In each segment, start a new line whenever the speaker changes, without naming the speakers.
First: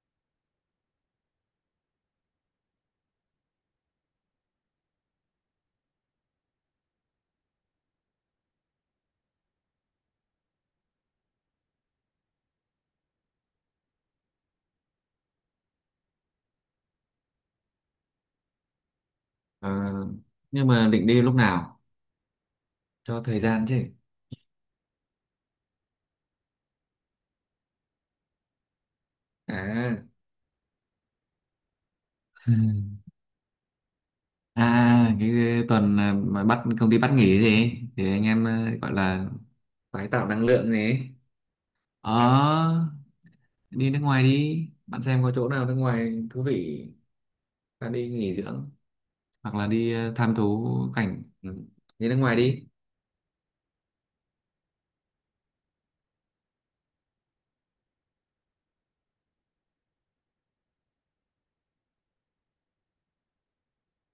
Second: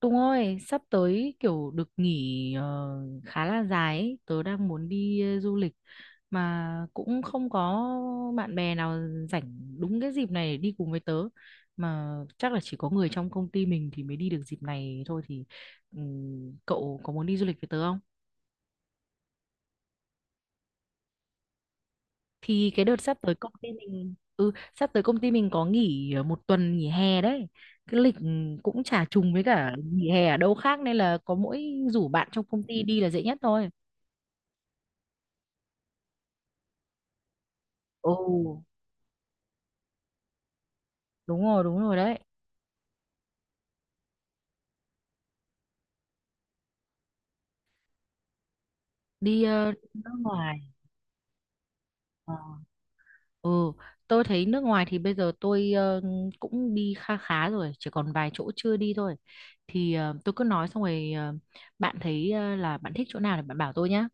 Tùng ơi, sắp tới kiểu được nghỉ khá là dài ấy. Tớ đang muốn đi du lịch mà cũng không có bạn bè nào rảnh đúng cái dịp này để đi cùng với tớ. Mà chắc là chỉ có người trong công ty mình thì mới đi được dịp này thôi, thì cậu có muốn đi du lịch với tớ không?
Ờ, nhưng mà định đi lúc nào
Thì cái đợt sắp
cho
tới
thời
công
gian
ty
chứ.
mình có nghỉ một tuần nghỉ hè đấy. Cái lịch cũng chả trùng với cả
À,
nghỉ hè ở đâu khác nên là có mỗi rủ bạn trong công ty đi là dễ nhất thôi.
à cái tuần mà công ty bắt nghỉ gì thì
Ồ,
anh em gọi là tái tạo năng lượng gì ấy.
đúng rồi đấy.
Ờ, đi nước ngoài đi, bạn xem có chỗ nào nước ngoài thú vị ta đi nghỉ dưỡng,
Đi
hoặc là đi
nước
tham
ngoài.
thú cảnh, ừ. Đi nước
Ờ.
ngoài đi.
Ừ, tôi thấy nước ngoài thì bây giờ tôi cũng đi kha khá rồi, chỉ còn vài chỗ chưa đi thôi. Thì tôi cứ nói xong rồi bạn thấy là bạn thích chỗ nào thì bạn bảo tôi nhá.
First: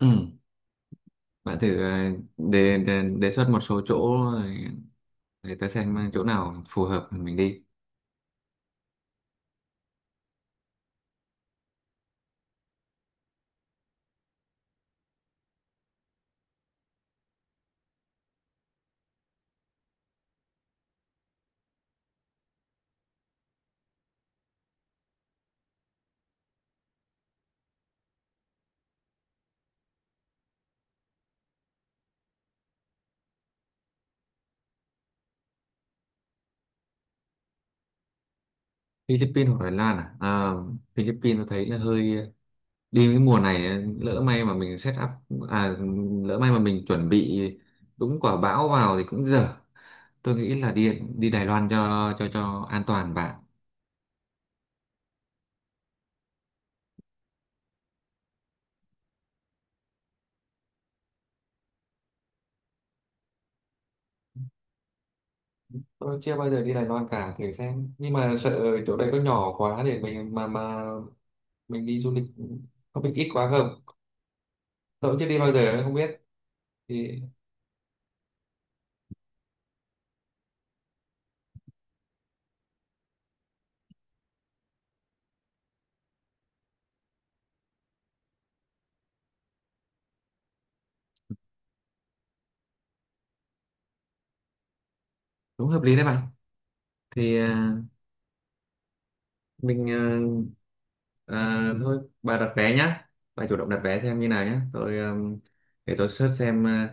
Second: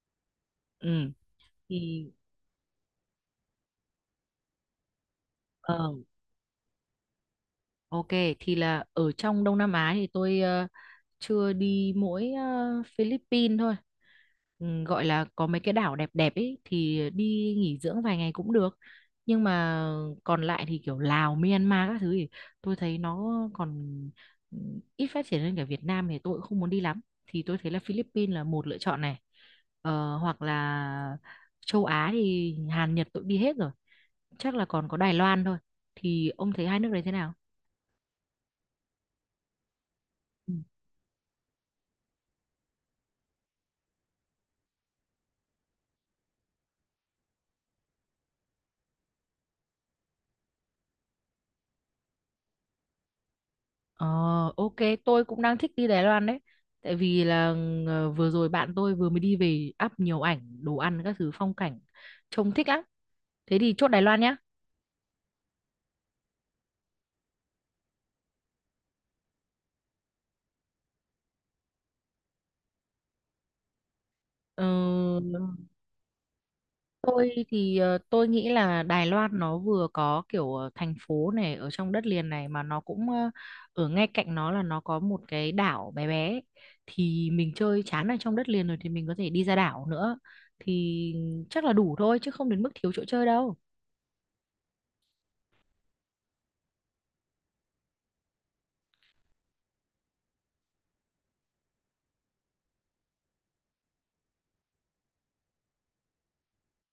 Ừ,
Ừ,
bạn thử
thì
đề, đề đề xuất một số chỗ rồi để ta
ờ,
xem chỗ nào phù hợp mình đi.
ok, thì là ở trong Đông Nam Á thì tôi chưa đi mỗi Philippines thôi. Ừ, gọi là có mấy cái đảo đẹp đẹp ấy thì đi nghỉ dưỡng vài ngày cũng được. Nhưng mà còn lại thì kiểu Lào Myanmar các thứ thì tôi thấy nó còn ừ, ít phát triển hơn cả Việt Nam, thì tôi cũng không muốn đi lắm. Thì tôi thấy là Philippines là một lựa chọn này, hoặc là châu Á thì Hàn Nhật tôi cũng đi hết rồi, chắc là còn có Đài Loan thôi. Thì ông thấy hai nước đấy thế nào?
Philippines hoặc Thái Lan à?
Ừ.
À, Philippines tôi thấy là hơi, đi cái mùa này lỡ may mà mình set up, à lỡ may mà mình chuẩn bị đúng quả bão vào thì cũng dở. Tôi nghĩ là đi đi Đài Loan cho cho an toàn bạn.
Ờ, ok, tôi cũng đang thích đi Đài Loan đấy. Tại vì là vừa rồi bạn tôi vừa mới đi về, up nhiều ảnh, đồ ăn, các thứ phong cảnh. Trông thích lắm. Thế thì chốt Đài Loan nhá.
Tôi chưa bao giờ đi Đài Loan cả, thử xem, nhưng mà sợ chỗ đấy có nhỏ quá để mình mà mình đi du lịch có bị ít quá không,
Ờ,
tôi cũng chưa đi bao giờ không biết thì
tôi thì tôi nghĩ là Đài Loan nó vừa có kiểu thành phố này ở trong đất liền này, mà nó cũng ở ngay cạnh nó là nó có một cái đảo bé bé ấy. Thì mình chơi chán ở trong đất liền rồi thì mình có thể đi ra đảo nữa. Thì chắc là đủ thôi chứ không đến mức thiếu chỗ chơi đâu.
cũng hợp lý đấy bạn. thì à, mình à, À, thôi bà đặt vé nhá, bà chủ động đặt vé xem như nào nhá. Tôi để tôi search xem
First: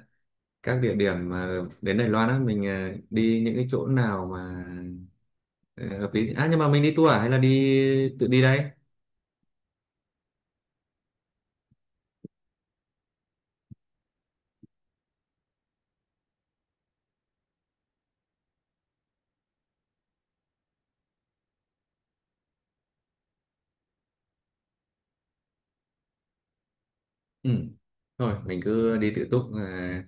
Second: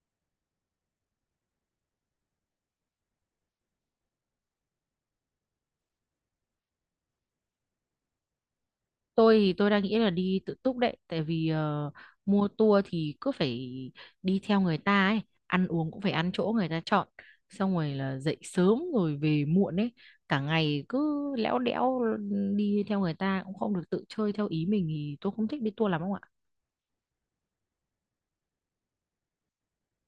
các địa điểm mà đến Đài Loan á mình đi những cái chỗ nào mà hợp lý. À, nhưng mà mình đi tour à hay là đi tự đi đây?
Tôi thì tôi đang nghĩ là đi tự túc đấy, tại vì mua tour thì cứ phải đi theo người ta ấy, ăn uống cũng phải ăn chỗ người ta chọn, xong rồi là dậy sớm rồi về muộn ấy, cả ngày cứ lẽo đẽo đi theo người ta cũng không được tự chơi theo ý mình, thì tôi không thích đi tour lắm không ạ.
Ừ, thôi mình cứ đi tự túc.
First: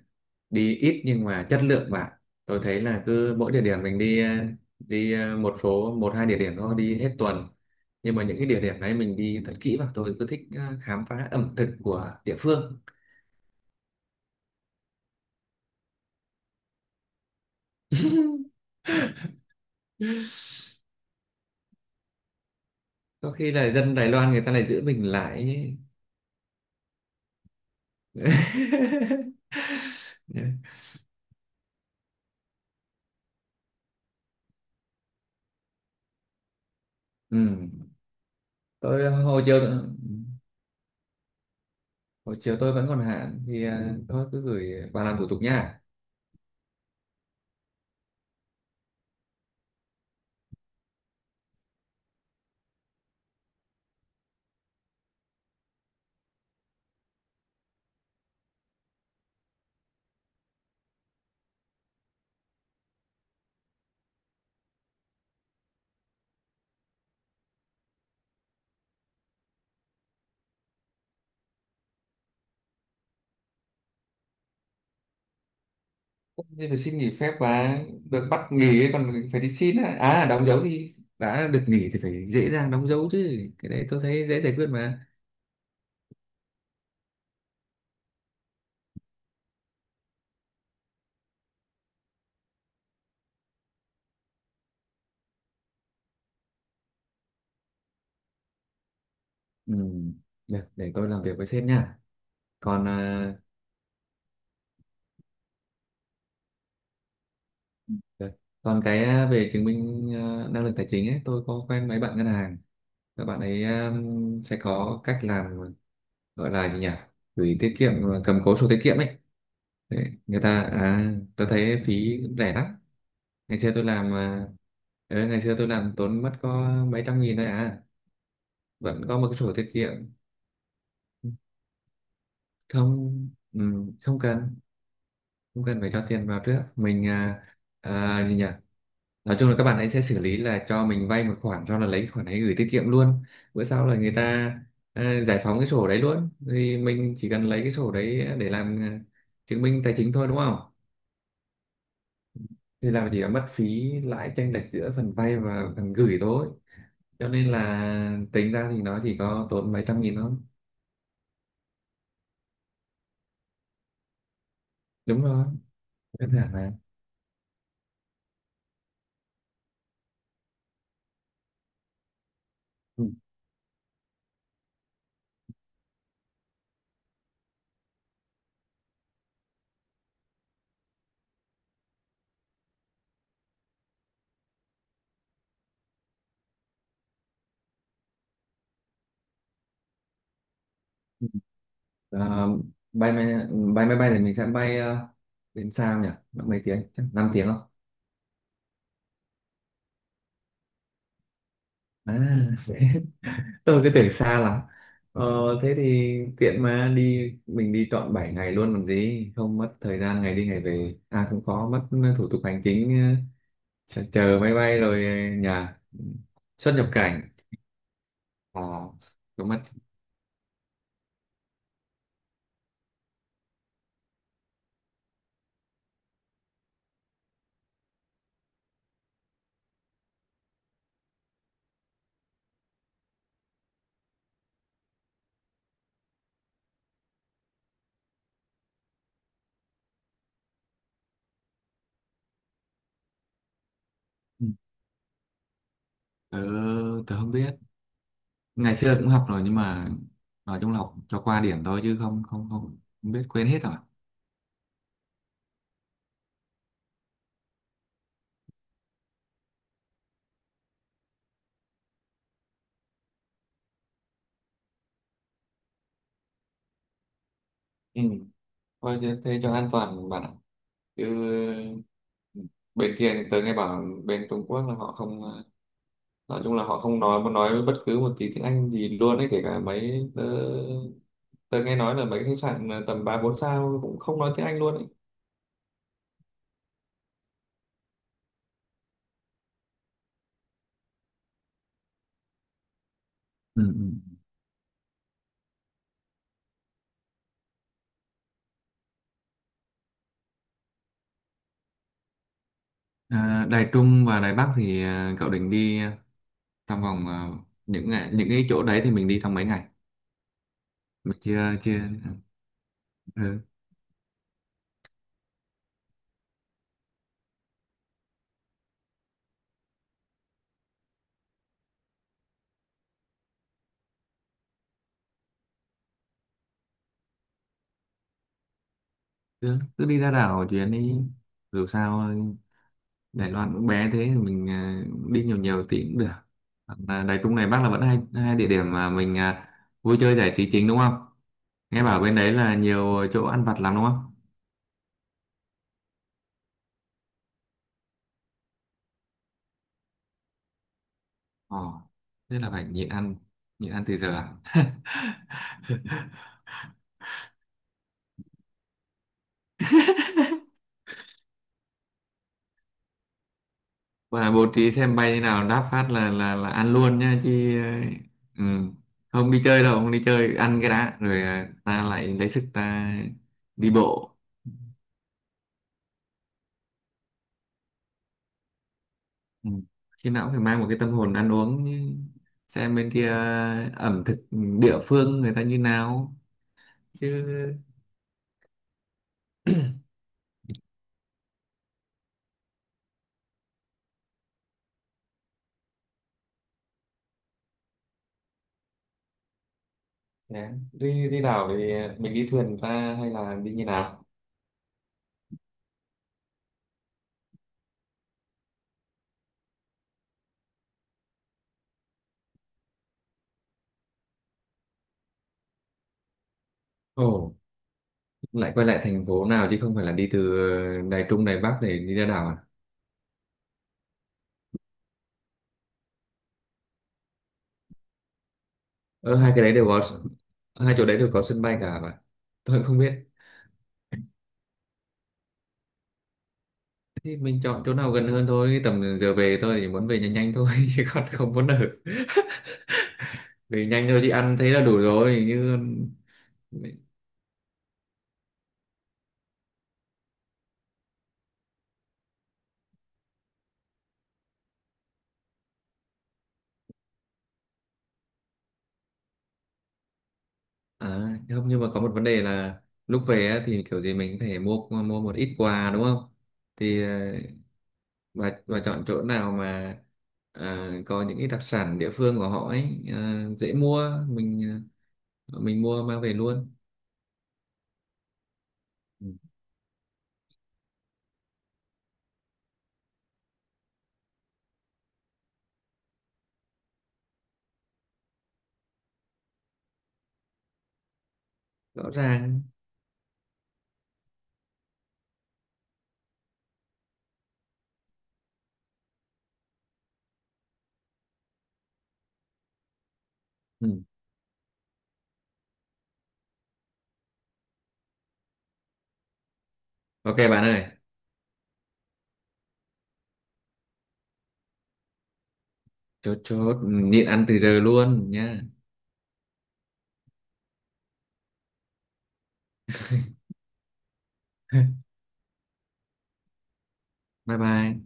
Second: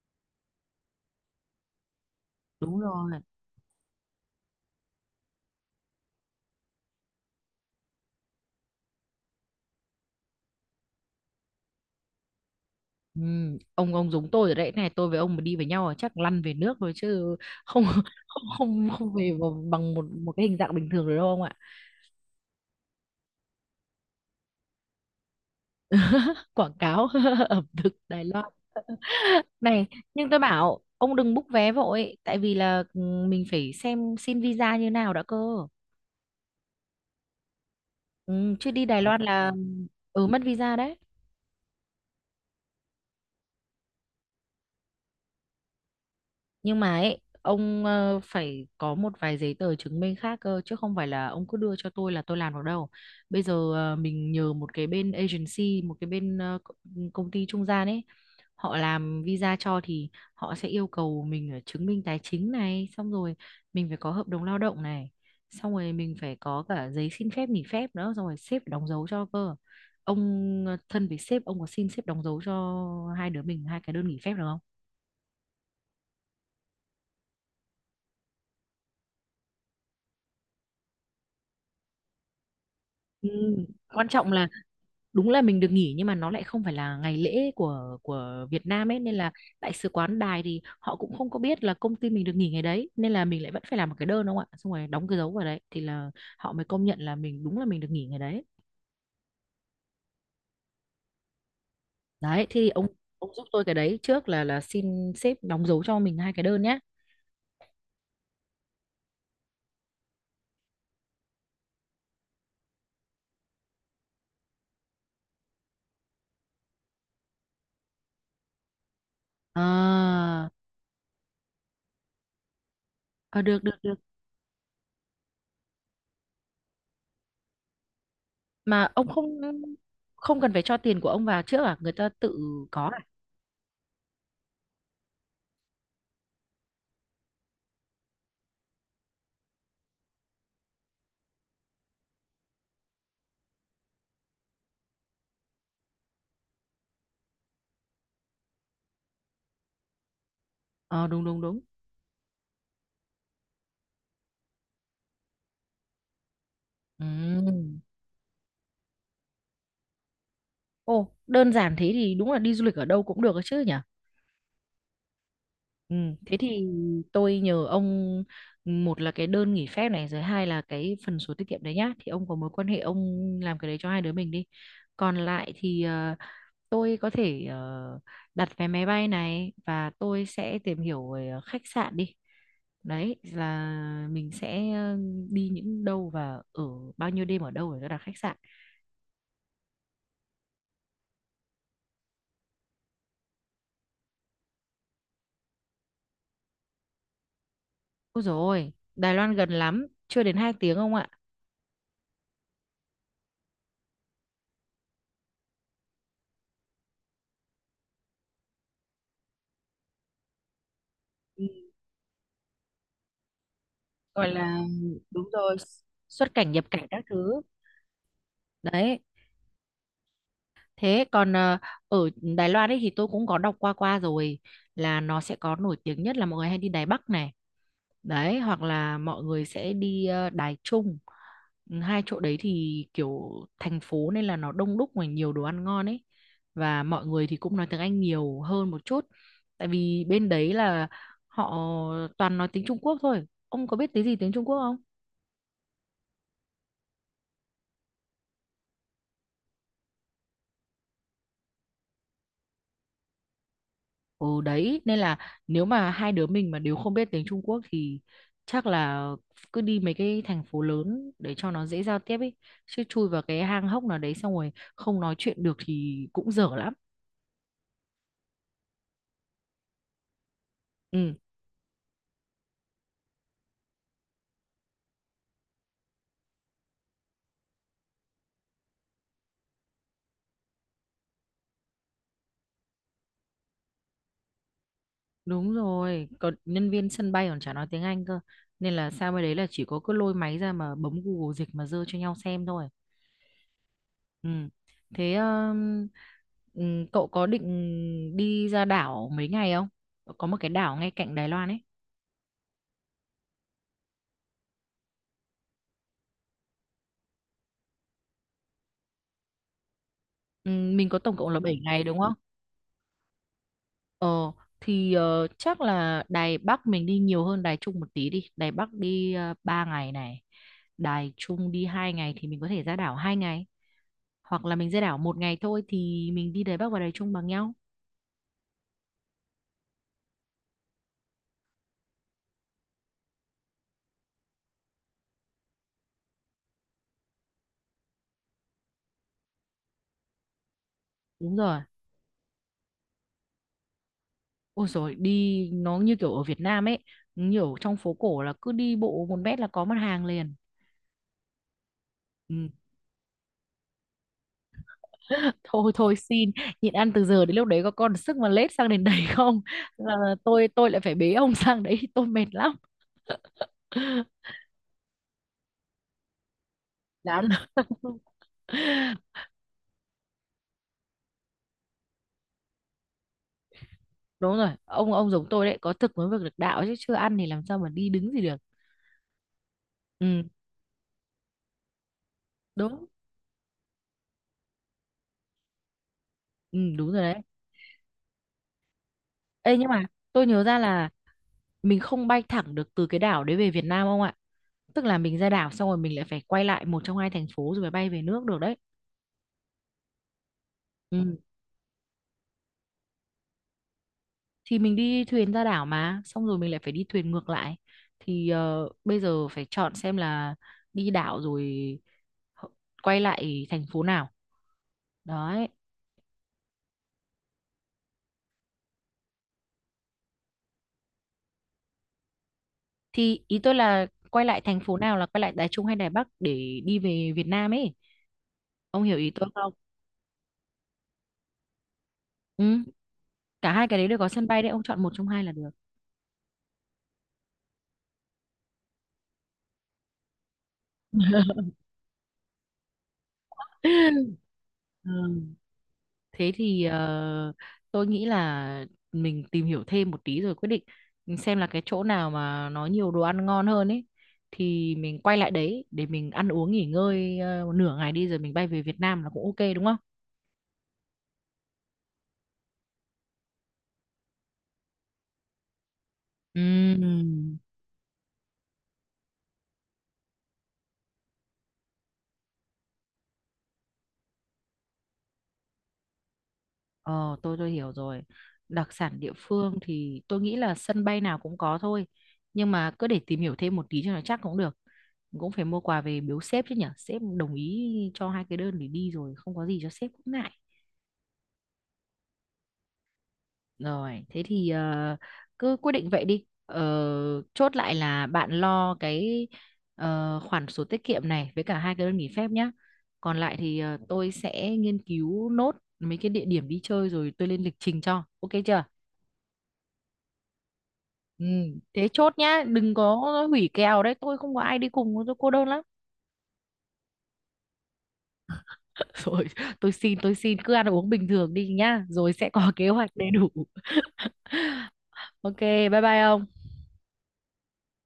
Đi ít nhưng mà chất lượng bạn. Tôi
Đúng
thấy là
rồi,
cứ mỗi địa điểm mình đi, đi một số, một hai địa điểm thôi, đi hết tuần, nhưng mà những cái địa điểm đấy mình đi thật kỹ vào. Tôi cứ thích khám phá ẩm thực của địa phương.
ừ, ông giống tôi rồi đấy này, tôi với ông mà đi với nhau là chắc lăn về nước rồi chứ không không không, không về bằng một một cái hình dạng bình thường rồi đâu ông ạ.
Có khi là dân Đài Loan người ta lại giữ mình lại ấy.
Quảng cáo ẩm thực Đài Loan. Này, nhưng tôi bảo ông đừng book vé vội, tại vì là mình phải xem xin visa như nào đã cơ.
Ừ.
Ừ, chứ đi Đài
Tôi
Loan
hồi
là
chiều,
mất visa đấy.
hồi chiều tôi vẫn còn hạn thì à, thôi cứ gửi bà làm thủ tục nha.
Nhưng mà ấy, ông phải có một vài giấy tờ chứng minh khác cơ, chứ không phải là ông cứ đưa cho tôi là tôi làm được đâu. Bây giờ mình nhờ một cái bên agency, một cái bên công ty trung gian ấy, họ làm visa cho, thì họ sẽ yêu cầu mình ở chứng minh tài chính này, xong rồi mình phải có hợp đồng lao động này, xong rồi mình phải có cả giấy xin phép nghỉ phép nữa, xong rồi sếp phải đóng dấu cho cơ. Ông thân với sếp, ông có xin sếp đóng dấu cho hai đứa mình hai cái đơn nghỉ phép được không?
Thế phải xin nghỉ phép và được bắt nghỉ ấy, còn phải đi xin á. À, đóng dấu thì đã được nghỉ thì phải dễ dàng đóng dấu chứ,
Ừ.
cái đấy tôi
Quan
thấy
trọng
dễ
là
giải quyết mà.
đúng là mình được nghỉ nhưng mà nó lại không phải là ngày lễ của Việt Nam ấy, nên là đại sứ quán Đài thì họ cũng không có biết là công ty mình được nghỉ ngày đấy, nên là mình lại vẫn phải làm một cái đơn đúng không ạ, xong rồi đóng cái dấu vào đấy thì là họ mới công nhận là mình đúng là mình được nghỉ ngày đấy.
Ừ, được, để tôi làm việc với sếp nha.
Đấy thì ông
Còn
ông
à,
giúp tôi cái đấy trước, là xin sếp đóng dấu cho mình hai cái đơn nhé.
được. Còn cái à, về chứng minh à, năng lực tài chính ấy, tôi có quen mấy bạn ngân hàng, các bạn ấy sẽ có cách làm, gọi là gì nhỉ, gửi tiết kiệm à, cầm cố sổ tiết kiệm ấy. Đấy,
À,
người ta à, tôi thấy phí cũng rẻ lắm.
à,
Ngày
được
xưa
được
tôi
được.
làm à, ừ, ngày xưa tôi làm tốn mất có mấy trăm nghìn thôi à,
Mà
vẫn
ông
có
không
một cái sổ tiết kiệm.
không cần phải cho tiền của ông vào trước à, người ta tự có à?
Không, ừ, không cần, không cần phải cho tiền vào trước. Mình à, à, gì nhỉ, nói chung là các bạn ấy sẽ xử lý là cho mình vay một khoản, sau là lấy cái khoản ấy gửi tiết kiệm luôn. Bữa sau là người ta à, giải phóng cái sổ đấy luôn, thì mình chỉ cần lấy cái sổ đấy để làm à, chứng minh tài chính thôi đúng không.
Ờ, đúng đúng đúng,
Thì làm chỉ là mất phí lãi chênh lệch giữa phần vay và phần gửi thôi,
ừ.
cho nên là tính ra thì nó chỉ có tốn mấy trăm nghìn thôi.
Ồ, đơn giản thế thì đúng là đi du lịch ở đâu cũng được ấy chứ nhỉ?
Đúng rồi,
Ừ.
đơn
Thế
giản
thì
là
tôi nhờ ông, một là cái đơn nghỉ phép này, rồi hai là cái phần sổ tiết kiệm đấy nhá. Thì ông có mối quan hệ, ông
ừ.
làm cái đấy cho hai đứa mình đi. Còn lại thì tôi có thể đặt vé máy bay này, và tôi sẽ tìm hiểu về khách sạn đi. Đấy là mình sẽ đi những đâu và ở bao nhiêu đêm ở đâu để đặt khách sạn.
Ờ, bay máy bay máy bay thì mình sẽ bay đến sao nhỉ? Mấy tiếng? Chắc 5 tiếng không?
Ôi dồi ôi, Đài Loan gần lắm, chưa đến 2 tiếng ông ạ.
À, tôi cứ tưởng xa lắm. Ờ, thế thì tiện mà đi, mình đi trọn 7 ngày luôn còn gì, không mất thời gian ngày đi ngày về. À cũng
Ừ,
khó, mất thủ tục hành chính, chờ
gọi
chờ máy
là
bay rồi
đúng rồi,
nhà,
xuất cảnh nhập
xuất
cảnh
nhập
các
cảnh.
thứ
Ờ,
đấy.
cũng mất.
Thế còn ở Đài Loan ấy thì tôi cũng có đọc qua qua rồi, là nó sẽ có nổi tiếng nhất là mọi người hay đi Đài Bắc này đấy, hoặc là mọi người sẽ đi Đài Trung. Ừ, hai chỗ đấy thì kiểu thành phố nên là nó đông đúc và nhiều đồ ăn ngon ấy, và mọi người thì cũng nói tiếng Anh nhiều hơn một chút, tại vì bên đấy là họ toàn nói tiếng Trung Quốc thôi. Ông có biết tiếng gì, tiếng Trung
Ừ.
Quốc không?
Tớ, tớ không biết. Ngày xưa cũng học rồi nhưng mà nói chung là học cho qua điểm thôi chứ không biết, quên hết rồi.
Ừ đấy, nên là nếu mà hai đứa mình mà đều không biết tiếng Trung Quốc thì chắc là cứ đi mấy cái thành phố lớn để cho nó dễ giao tiếp ấy, chứ chui vào cái hang hốc nào đấy xong rồi không nói chuyện được thì cũng dở lắm.
Ừ. Thôi thế, thế cho an toàn bạn ạ. Chứ
Ừ
bên kia thì tớ nghe bảo bên Trung Quốc là họ không, nói chung là họ không nói, muốn nói bất cứ một tí tiếng Anh gì luôn ấy. Kể cả mấy, tớ, tớ nghe nói là mấy khách sạn tầm ba bốn sao cũng không nói tiếng Anh luôn ấy.
đúng rồi, còn nhân viên sân bay còn chả nói tiếng Anh cơ, nên là sao mới đấy là chỉ có cứ lôi máy ra mà bấm Google dịch mà dơ cho nhau xem thôi.
Ừ. Ừ.
Ừ, thế ừ, cậu có định đi ra đảo mấy ngày không? Có một cái đảo ngay cạnh Đài Loan ấy.
À, Đài Trung và Đài Bắc thì à, cậu định đi à, trong vòng à, những ngày, những cái chỗ đấy thì mình đi trong mấy ngày.
Mình có tổng
mình
cộng là
chưa
7
chưa
ngày đúng không?
ừ.
Ờ, thì chắc là Đài Bắc mình đi nhiều hơn Đài Trung một tí đi. Đài Bắc đi 3 ngày này. Đài Trung đi 2 ngày, thì mình có thể ra đảo 2 ngày. Hoặc là mình ra đảo một ngày thôi thì mình đi Đài Bắc và Đài Trung bằng nhau.
Cứ, cứ đi ra đảo chuyến đi, dù sao Đài Loan cũng bé thế, mình à, đi nhiều nhiều tí cũng được. Hoặc là Đài Trung Đài Bắc là vẫn hai hai địa điểm mà mình à, vui chơi giải trí chính đúng không.
Đúng rồi.
Nghe bảo bên đấy là nhiều chỗ ăn vặt lắm đúng không.
Ôi rồi, đi nó như kiểu ở Việt Nam ấy, nhiều, trong phố cổ là cứ đi bộ 1 mét là có mặt hàng liền.
Ồ, thế là phải nhịn ăn, nhịn ăn từ giờ à?
Thôi thôi xin, nhịn ăn từ giờ đến lúc đấy có còn sức mà lết sang đến đấy không? Là tôi lại phải bế ông sang đấy, tôi mệt lắm.
Và bố trí xem bay như nào, đáp phát là là ăn luôn nha,
lắm.
chứ ừ, không đi chơi đâu, không đi chơi, ăn cái đã rồi à, ta lại lấy sức ta đi bộ.
Đúng rồi, ông giống tôi đấy, có thực mới việc được đạo chứ, chưa ăn thì làm sao mà đi đứng gì được.
Ừ. Khi
Ừ
nào cũng phải mang một cái tâm hồn ăn uống, xem
đúng.
bên kia ẩm thực địa phương người ta như nào
Ừ đúng rồi đấy.
chứ.
Ê nhưng mà tôi nhớ ra là mình không bay thẳng được từ cái đảo đấy về Việt Nam ông ạ, tức là mình ra đảo xong rồi mình lại phải quay lại một trong hai thành phố rồi mới bay về nước được đấy.
Dạ, đi
Ừ,
đi đảo thì mình đi thuyền ra hay là đi như nào?
thì mình đi thuyền ra đảo mà, xong rồi mình lại phải đi thuyền ngược lại. Thì bây giờ phải chọn xem là đi đảo rồi h- quay lại thành phố nào đấy.
Ồ, lại quay lại thành phố nào chứ không phải là đi từ Đài Trung Đài Bắc để đi ra đảo à?
Thì ý tôi là quay lại thành phố nào là quay lại Đài Trung hay Đài Bắc để đi về Việt Nam ấy. Ông hiểu ý
Ờ,
tôi
hai cái
không?
đấy đều có, hai chỗ đấy đều có sân bay cả mà,
Ừ.
tôi cũng không biết.
Cả hai cái đấy đều có sân bay đấy, ông chọn một trong hai là được.
Thì mình chọn chỗ nào gần hơn thôi, tầm giờ về tôi chỉ muốn về nhanh nhanh thôi chứ còn không muốn ở. Về nhanh thôi chứ ăn thấy là đủ
Ừ.
rồi như.
Thế thì tôi nghĩ là mình tìm hiểu thêm một tí rồi quyết định xem là cái chỗ nào mà nó nhiều đồ ăn ngon hơn ấy, thì mình quay lại đấy để mình ăn uống nghỉ ngơi một nửa ngày đi, rồi mình bay về Việt Nam là cũng ok đúng không?
À, không, nhưng mà có một vấn đề là lúc về á, thì kiểu gì mình cũng phải mua mua một ít quà đúng không? Thì
Ừm.
bà chọn chỗ nào mà có những cái đặc sản địa phương của họ ấy, dễ mua, mình mình mua mang về luôn.
Ờ, tôi hiểu rồi. Đặc sản
Ừ,
địa phương thì tôi nghĩ là sân bay nào cũng có thôi. Nhưng mà cứ để tìm hiểu thêm một tí cho nó chắc cũng được. Cũng phải mua quà về biếu sếp chứ nhở. Sếp đồng ý cho hai cái đơn để đi rồi không có gì cho sếp cũng ngại.
rõ ràng.
Rồi, thế thì cứ quyết định vậy đi. Ờ, chốt lại là bạn lo cái khoản sổ tiết kiệm này với cả hai cái đơn nghỉ phép nhá. Còn lại thì
Ừ.
tôi sẽ nghiên cứu nốt mấy cái địa điểm đi chơi rồi tôi lên lịch trình cho. Ok chưa?
Ok bạn ơi,
Ừ, thế chốt nhá, đừng có hủy kèo đấy, tôi không có ai đi cùng, tôi cô đơn lắm.
chốt, chốt nhịn ăn từ giờ luôn nha.
Rồi, tôi xin, cứ ăn uống bình thường đi nhá, rồi sẽ có kế hoạch đầy đủ. Ok, bye bye ông.
Bye bye.